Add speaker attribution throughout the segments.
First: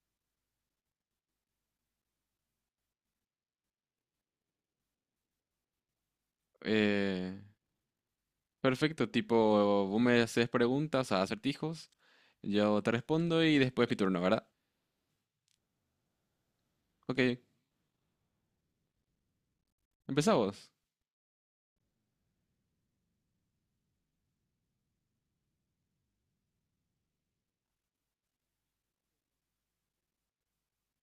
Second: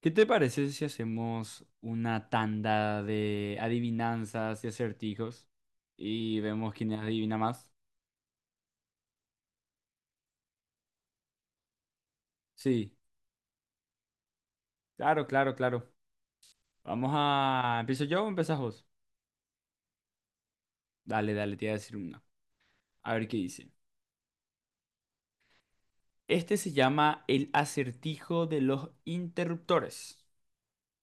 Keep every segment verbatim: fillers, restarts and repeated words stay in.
Speaker 1: ¿Qué te parece si hacemos una tanda de adivinanzas y acertijos y vemos quién
Speaker 2: Eh,
Speaker 1: adivina más?
Speaker 2: Perfecto, tipo, vos me haces preguntas, a acertijos, yo te
Speaker 1: Sí,
Speaker 2: respondo y después mi turno, ¿verdad?
Speaker 1: claro, claro, claro. Vamos
Speaker 2: Ok,
Speaker 1: a... ¿Empiezo yo o empezás vos?
Speaker 2: empezamos.
Speaker 1: Dale, dale, te voy a decir una. A ver qué dice. Este se llama el acertijo de los interruptores.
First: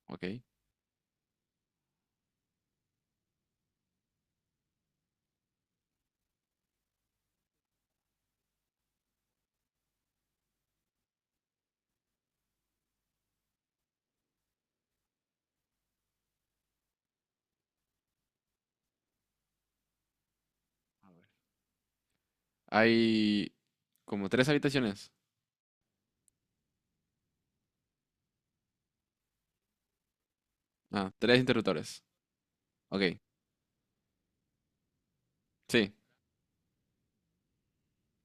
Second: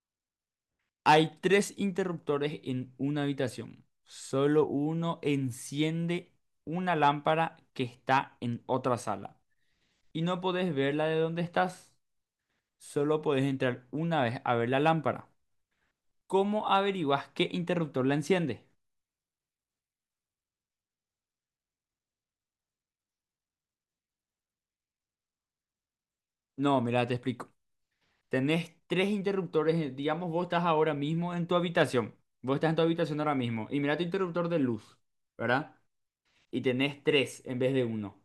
Speaker 2: Ok.
Speaker 1: Hay tres interruptores en una habitación. Solo uno enciende una lámpara que está en otra sala y no podés verla de donde estás. Solo podés entrar una vez a ver la lámpara. ¿Cómo averiguás qué interruptor la enciende?
Speaker 2: A ver. Hay como tres habitaciones.
Speaker 1: No, mira, te explico. Tenés tres interruptores. eh, Digamos, vos estás ahora
Speaker 2: Ah,
Speaker 1: mismo
Speaker 2: tres
Speaker 1: en tu
Speaker 2: interruptores.
Speaker 1: habitación. Vos estás en tu
Speaker 2: Ok,
Speaker 1: habitación ahora mismo. Y mira tu interruptor de luz, ¿verdad?
Speaker 2: sí,
Speaker 1: Y tenés tres en vez de uno.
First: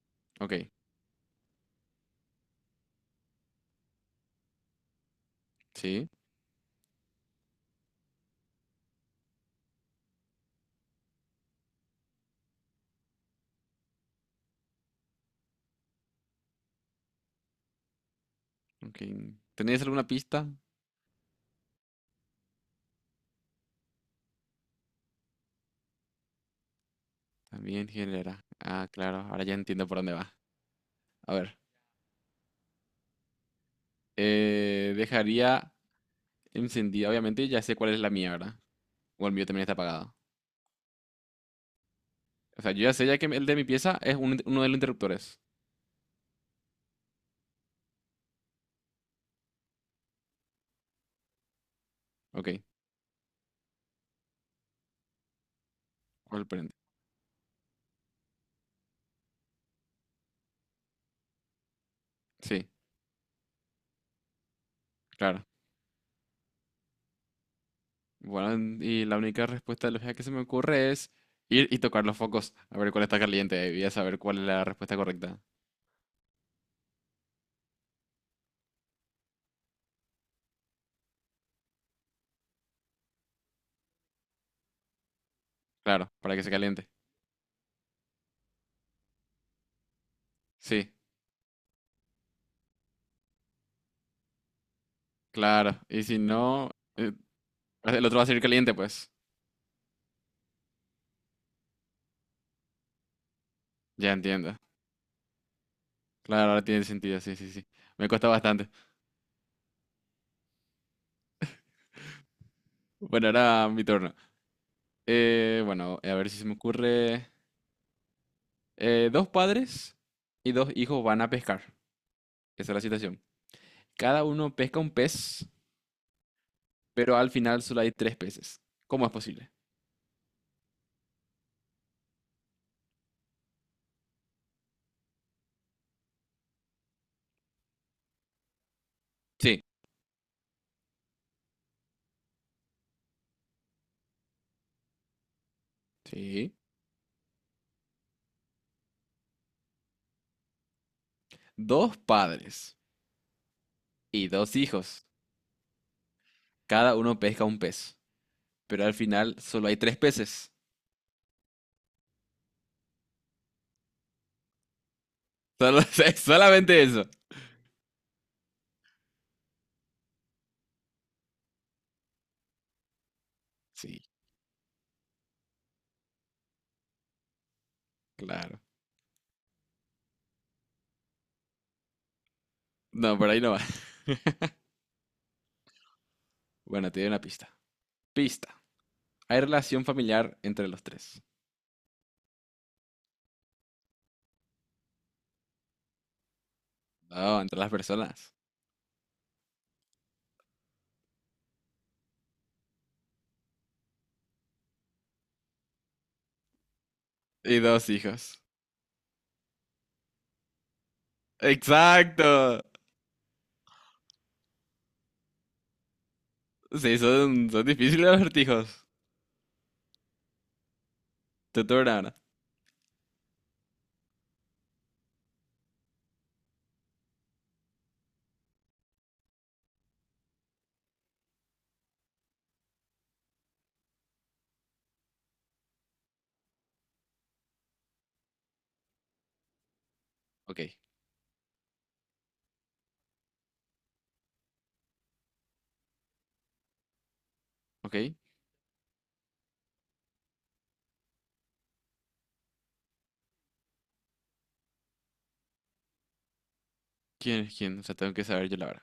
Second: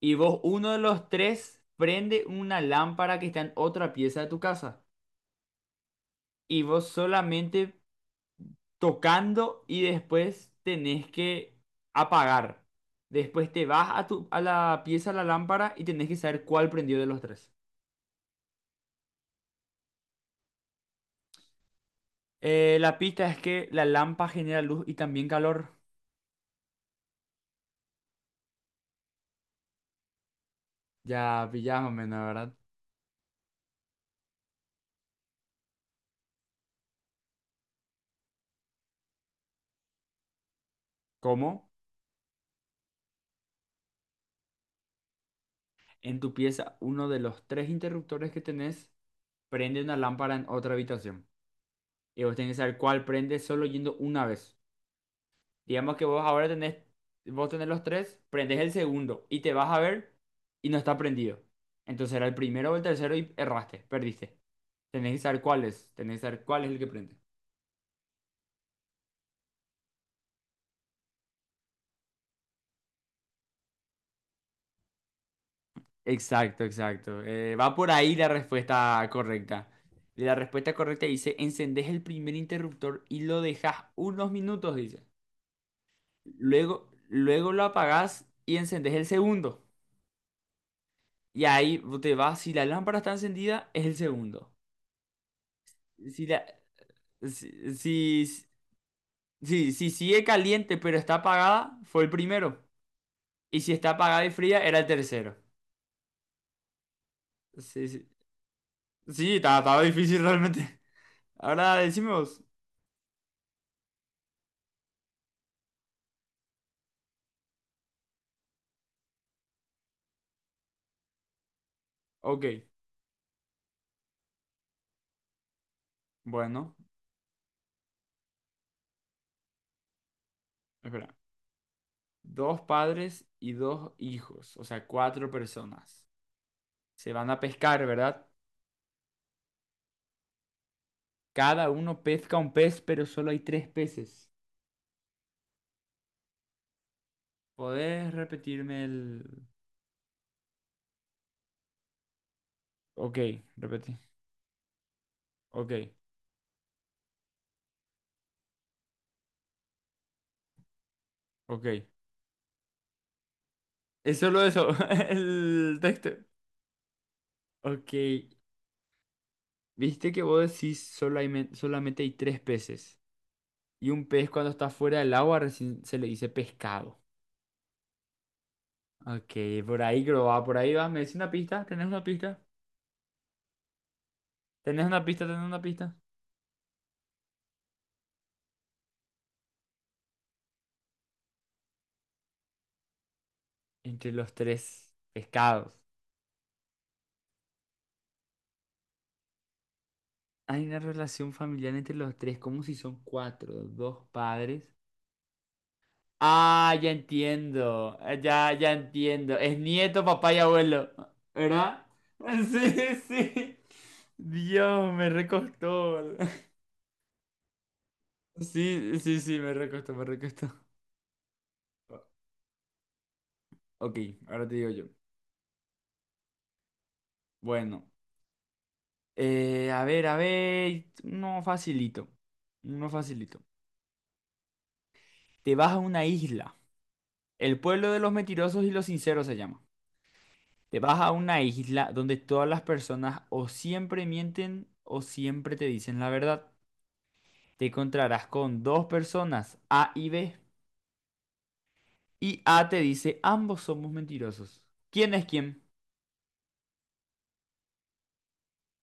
Speaker 1: Y vos,
Speaker 2: ok,
Speaker 1: uno de los tres, prende una lámpara que está en otra pieza de tu casa.
Speaker 2: sí,
Speaker 1: Y vos solamente tocando y después tenés que apagar. Después te vas a, tu, a la pieza, a la lámpara y tenés que saber cuál prendió de los tres.
Speaker 2: ok. ¿Tenéis alguna pista?
Speaker 1: Eh, la pista es que la lámpara genera luz y también calor.
Speaker 2: También genera. Ah, claro, ahora ya entiendo por dónde va. A
Speaker 1: Ya
Speaker 2: ver,
Speaker 1: pillás más o menos, ¿verdad?
Speaker 2: eh, dejaría encendida, obviamente, ya sé cuál es la mía, ¿verdad? O el mío también está apagado.
Speaker 1: ¿Cómo?
Speaker 2: O sea, yo ya sé ya que el de mi pieza es un inter- uno de los interruptores.
Speaker 1: En tu pieza, uno de los tres interruptores que tenés prende una lámpara en otra habitación. Y vos
Speaker 2: Ok,
Speaker 1: tenés que saber cuál prende solo yendo una vez. Digamos que vos
Speaker 2: o el
Speaker 1: ahora
Speaker 2: prende.
Speaker 1: tenés, vos tenés los tres, prendés el segundo y te vas a ver y no está prendido. Entonces era el
Speaker 2: Sí,
Speaker 1: primero o el tercero y erraste, perdiste. Tenés que saber
Speaker 2: claro.
Speaker 1: cuál es, tenés que saber cuál es el que prende.
Speaker 2: Bueno, y la única respuesta lógica que se me ocurre es ir y tocar los focos, a ver cuál está caliente, y a saber cuál es la respuesta correcta.
Speaker 1: Exacto, exacto. Eh, va por ahí la respuesta correcta. Y la respuesta correcta dice, encendés el primer interruptor y lo dejas unos minutos, dice.
Speaker 2: Claro, para que se
Speaker 1: Luego,
Speaker 2: caliente.
Speaker 1: luego lo apagás y encendés el segundo.
Speaker 2: Sí,
Speaker 1: Y ahí te vas, si la lámpara está encendida, es el segundo.
Speaker 2: claro. Y si
Speaker 1: Si la,
Speaker 2: no, eh,
Speaker 1: Si,
Speaker 2: el otro va a salir
Speaker 1: si,
Speaker 2: caliente, pues.
Speaker 1: si, si sigue caliente pero está apagada, fue el primero. Y si está
Speaker 2: Ya
Speaker 1: apagada y
Speaker 2: entiendo.
Speaker 1: fría, era el tercero.
Speaker 2: Claro, ahora tiene sentido, sí, sí, sí.
Speaker 1: Sí, sí.
Speaker 2: Me cuesta bastante.
Speaker 1: Sí, estaba, estaba difícil realmente. Ahora decimos,
Speaker 2: Bueno, ahora mi turno. Eh, bueno, a ver si se me ocurre. Eh, dos padres y dos hijos van a pescar.
Speaker 1: ok,
Speaker 2: Esa es la situación. Cada uno pesca un pez,
Speaker 1: bueno,
Speaker 2: pero al final solo hay tres peces. ¿Cómo es posible?
Speaker 1: espera. Dos padres y dos hijos, o sea, cuatro personas. Se van a pescar, ¿verdad?
Speaker 2: Sí.
Speaker 1: Cada uno pesca un pez, pero solo hay tres peces.
Speaker 2: Sí.
Speaker 1: ¿Podés repetirme el?
Speaker 2: Dos padres
Speaker 1: Ok, repetí.
Speaker 2: y dos hijos.
Speaker 1: Ok,
Speaker 2: Cada uno pesca un pez, pero al final solo hay tres peces.
Speaker 1: ok. Es solo eso, el
Speaker 2: Solo-
Speaker 1: texto.
Speaker 2: es solamente eso.
Speaker 1: Ok, viste que vos decís solamente, solamente hay tres peces. Y
Speaker 2: Sí,
Speaker 1: un pez cuando está fuera del agua recién se le dice pescado.
Speaker 2: claro.
Speaker 1: Ok, por ahí creo va, por ahí va. ¿Me decís una pista? ¿Tenés una pista?
Speaker 2: No, por ahí no va.
Speaker 1: ¿Tenés una pista? ¿Tenés una pista?
Speaker 2: Bueno, te doy una pista. Pista. Hay relación familiar entre los tres.
Speaker 1: Entre los tres pescados.
Speaker 2: No, entre las personas.
Speaker 1: Hay una relación familiar entre los tres, como si son cuatro, dos padres. Ah, ya
Speaker 2: Y dos
Speaker 1: entiendo. Eh,
Speaker 2: hijos.
Speaker 1: Ya, ya entiendo. Es nieto, papá y abuelo. ¿Verdad?
Speaker 2: Exacto.
Speaker 1: Sí, sí. Dios, me recostó.
Speaker 2: Sí, son, son difíciles los acertijos.
Speaker 1: Sí, sí, sí, me recostó, me recostó.
Speaker 2: Te turno ahora.
Speaker 1: Ok, ahora te digo yo. Bueno, eh, a ver, a ver. No facilito. No facilito. Te vas a una isla. El pueblo de los mentirosos y los sinceros se llama.
Speaker 2: Ok,
Speaker 1: Te vas a una isla donde todas las personas o siempre mienten o siempre te dicen la verdad. Te
Speaker 2: ok.
Speaker 1: encontrarás con dos personas, A y B, y A te dice, ambos somos mentirosos. ¿Quién es quién?
Speaker 2: ¿Quién es quién? O sea, tengo que saber yo la verdad.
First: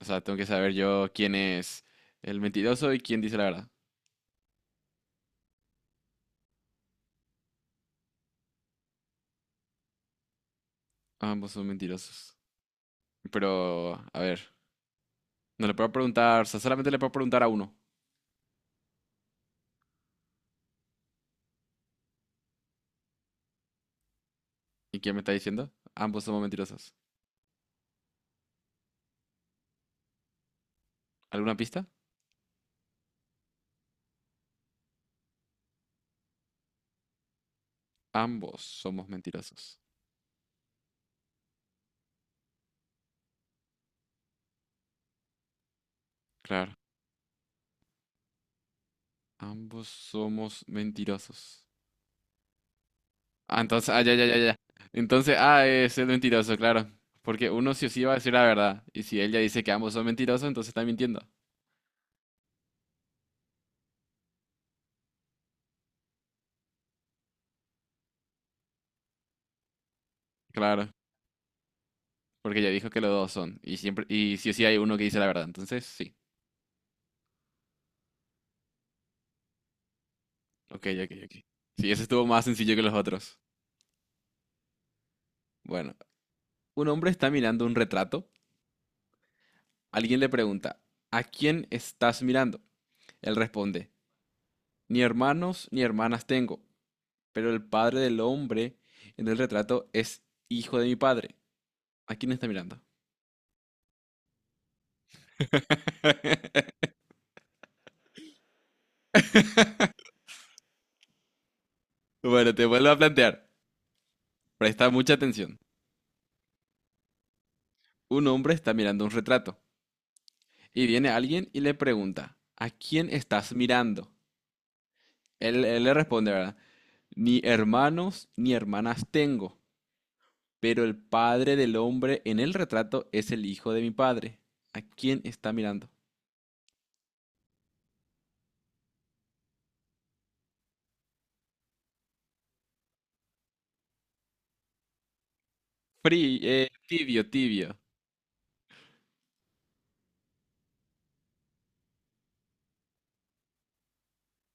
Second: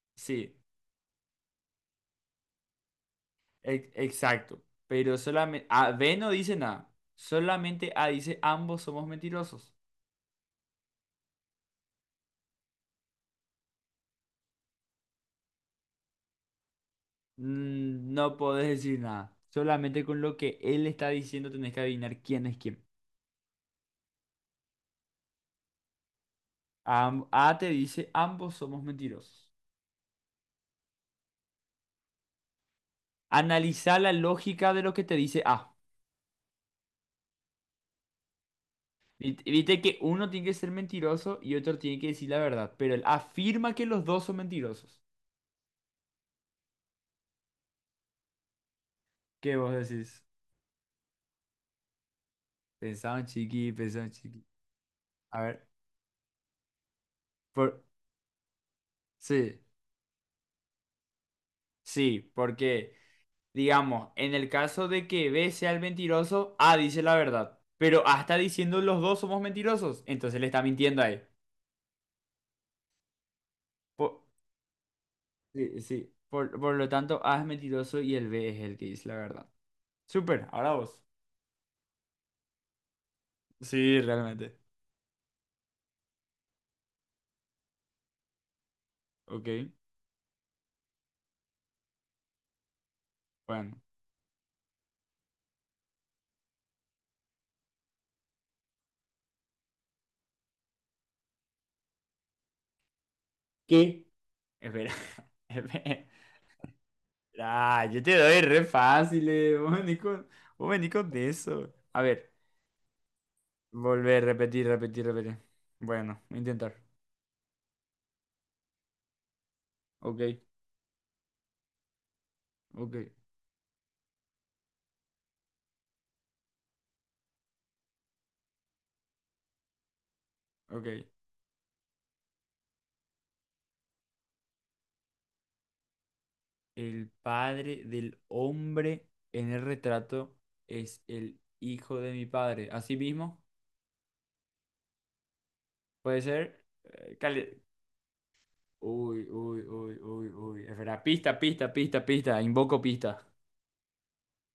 Speaker 2: O sea, tengo que
Speaker 1: Sí,
Speaker 2: saber yo quién es el mentiroso y quién dice la verdad.
Speaker 1: e- exacto. Pero solamente A, B no dice nada. Solamente A dice, ambos somos mentirosos.
Speaker 2: Ambos son mentirosos. Pero, a ver, no le puedo preguntar, o sea, solamente le puedo preguntar a uno.
Speaker 1: Mm, No podés decir nada. Solamente con lo que él está diciendo tenés que adivinar quién es quién.
Speaker 2: ¿Y quién me está diciendo? Ambos somos mentirosos.
Speaker 1: Am- A, te dice, ambos somos mentirosos.
Speaker 2: ¿Alguna pista?
Speaker 1: Analiza la lógica de lo que te dice A.
Speaker 2: Ambos somos
Speaker 1: Vit- Viste
Speaker 2: mentirosos.
Speaker 1: que uno tiene que ser mentiroso y otro tiene que decir la verdad, pero él afirma que los dos son mentirosos.
Speaker 2: Claro,
Speaker 1: ¿Qué vos
Speaker 2: ambos
Speaker 1: decís?
Speaker 2: somos mentirosos.
Speaker 1: Pensaban
Speaker 2: Ah,
Speaker 1: chiqui,
Speaker 2: entonces, ah,
Speaker 1: pensaban
Speaker 2: ya, ya, ya,
Speaker 1: chiqui.
Speaker 2: ya. Entonces,
Speaker 1: A
Speaker 2: ah,
Speaker 1: ver,
Speaker 2: es el mentiroso, claro. Porque uno
Speaker 1: por...
Speaker 2: sí o sí va a decir la verdad. Y si ella
Speaker 1: sí,
Speaker 2: dice que ambos son mentirosos, entonces está mintiendo.
Speaker 1: sí, porque, digamos, en el caso de que B sea el mentiroso, A dice la verdad, pero A está diciendo los dos somos mentirosos, entonces le está
Speaker 2: Claro.
Speaker 1: mintiendo ahí.
Speaker 2: Porque ya dijo que los dos son. Y siempre,
Speaker 1: Por...
Speaker 2: y sí o sí hay uno que dice la verdad.
Speaker 1: Sí,
Speaker 2: Entonces,
Speaker 1: sí,
Speaker 2: sí.
Speaker 1: por, por lo tanto, A es mentiroso y el B es el que dice la verdad. Súper, ahora
Speaker 2: Ok,
Speaker 1: vos.
Speaker 2: ok, ok. Sí, ese estuvo más sencillo que los otros.
Speaker 1: Sí, realmente.
Speaker 2: Bueno, un hombre está mirando un retrato.
Speaker 1: Ok,
Speaker 2: Alguien le pregunta, ¿a quién estás mirando? Él
Speaker 1: bueno.
Speaker 2: responde, ni hermanos ni hermanas tengo, pero el padre del hombre en el retrato es hijo de mi padre. ¿A quién está mirando?
Speaker 1: ¿Qué? Espera, espera. Ah, yo te doy re fácil, eh Vos venís con, vos venís con de eso. A ver,
Speaker 2: Bueno, te vuelvo a plantear.
Speaker 1: volver, repetir,
Speaker 2: Presta
Speaker 1: repetir,
Speaker 2: mucha
Speaker 1: repetir.
Speaker 2: atención.
Speaker 1: Bueno, voy a intentar.
Speaker 2: Un hombre está mirando un retrato
Speaker 1: Ok,
Speaker 2: y viene alguien y le pregunta, ¿a
Speaker 1: ok,
Speaker 2: quién estás mirando? Él, él le responde, ¿verdad? Ni hermanos ni hermanas tengo, pero
Speaker 1: ok.
Speaker 2: el padre del hombre en el retrato es el hijo de mi padre. ¿A quién está mirando?
Speaker 1: El padre del hombre en el retrato es el hijo de mi padre. Así mismo, puede
Speaker 2: Pri-
Speaker 1: ser.
Speaker 2: eh,
Speaker 1: Eh,
Speaker 2: tibio,
Speaker 1: cali-
Speaker 2: tibio.
Speaker 1: Uy, uy, uy, uy, uy. Espera, pista, pista, pista, pista. Invoco pista.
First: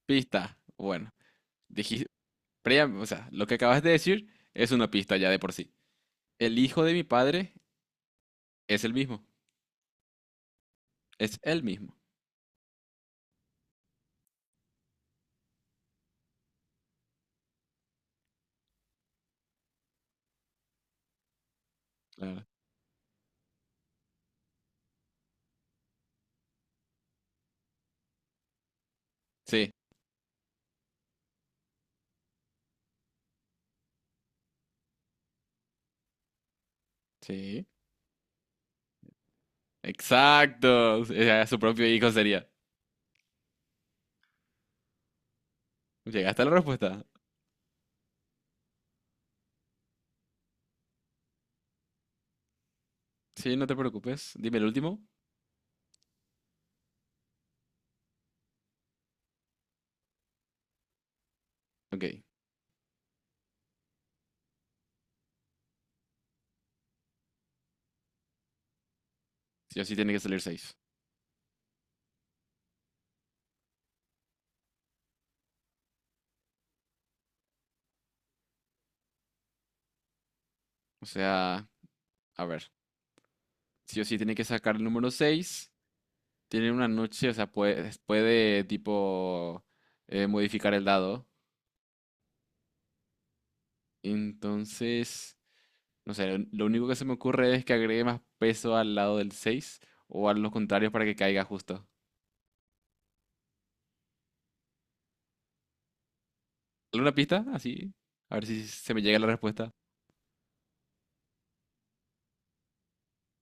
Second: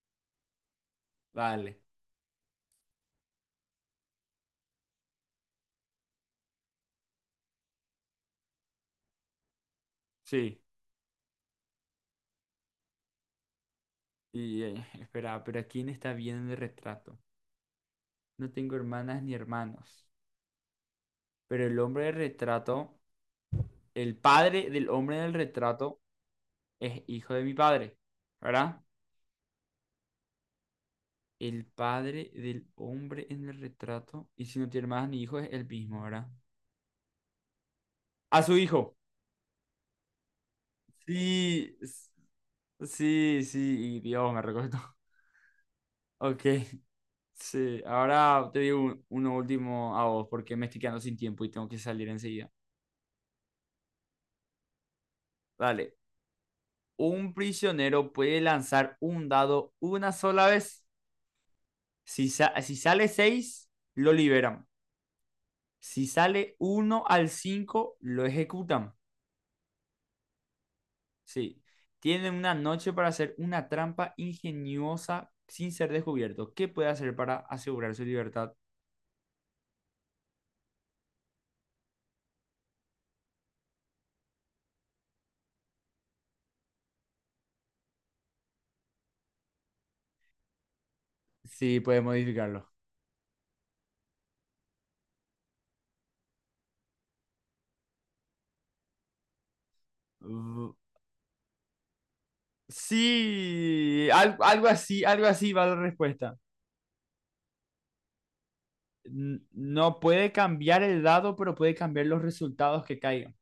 Speaker 2: Pista. Bueno,
Speaker 1: Vale.
Speaker 2: dijiste, o sea, lo que acabas de decir es una pista ya de por sí. El hijo de mi padre es el mismo.
Speaker 1: Sí.
Speaker 2: Es el mismo.
Speaker 1: Y eh, espera, pero ¿a quién está viendo en el retrato? No tengo hermanas ni hermanos. Pero el hombre del
Speaker 2: Claro.
Speaker 1: retrato, el padre del hombre del retrato es hijo de mi padre, ¿verdad?
Speaker 2: Sí,
Speaker 1: El padre del hombre en el retrato, y si no tiene hermanas ni hijos, es el mismo, ¿verdad?
Speaker 2: sí.
Speaker 1: A su hijo.
Speaker 2: Exacto. Era su
Speaker 1: Sí,
Speaker 2: propio
Speaker 1: s-
Speaker 2: hijo sería.
Speaker 1: sí, sí, y Dios, me recuerdo. Ok,
Speaker 2: Llegaste a la respuesta.
Speaker 1: sí. Ahora te digo un- uno último a vos, porque me estoy quedando sin tiempo y tengo que salir enseguida.
Speaker 2: Sí, no te preocupes. Dime el último.
Speaker 1: Dale. Un prisionero puede lanzar un dado una sola vez.
Speaker 2: Ok.
Speaker 1: Si, sa- si sale seis lo liberan. Si sale uno al cinco lo ejecutan.
Speaker 2: Sí o sí tiene que salir seis.
Speaker 1: Sí. Tienen una noche para hacer una trampa ingeniosa sin ser descubierto. ¿Qué puede hacer para asegurar su libertad?
Speaker 2: O sea, a ver. Sí o sí tiene que sacar el número seis. Tiene una noche, o sea, puede, puede tipo eh, modificar el dado.
Speaker 1: Sí, puede modificarlo.
Speaker 2: Entonces, no sé, lo único que se me ocurre es que agregue más peso al lado del seis o a los
Speaker 1: Mm,
Speaker 2: contrarios para que caiga justo.
Speaker 1: sí, al- algo así, algo así va la respuesta.
Speaker 2: ¿Alguna pista? Así. A ver si se me llega la
Speaker 1: N-
Speaker 2: respuesta.
Speaker 1: No puede cambiar el dado, pero puede cambiar los resultados que caigan.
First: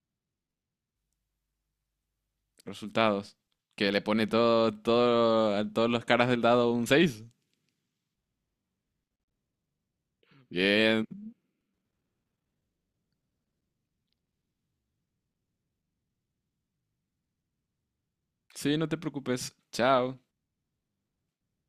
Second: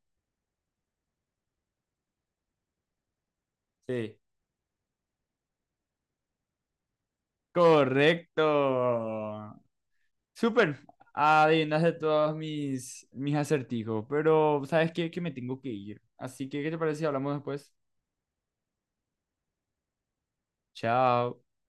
Speaker 2: Resultados. Que le
Speaker 1: Sí.
Speaker 2: pone todo, todo, a todos los caras del dado un seis.
Speaker 1: Correcto. Súper.
Speaker 2: Bien.
Speaker 1: Adivinaste todos mis, mis acertijos, pero ¿sabes qué? Que me tengo que ir. Así que, ¿qué te parece si hablamos después?
Speaker 2: Sí, no te preocupes. Chao.
Speaker 1: Chao.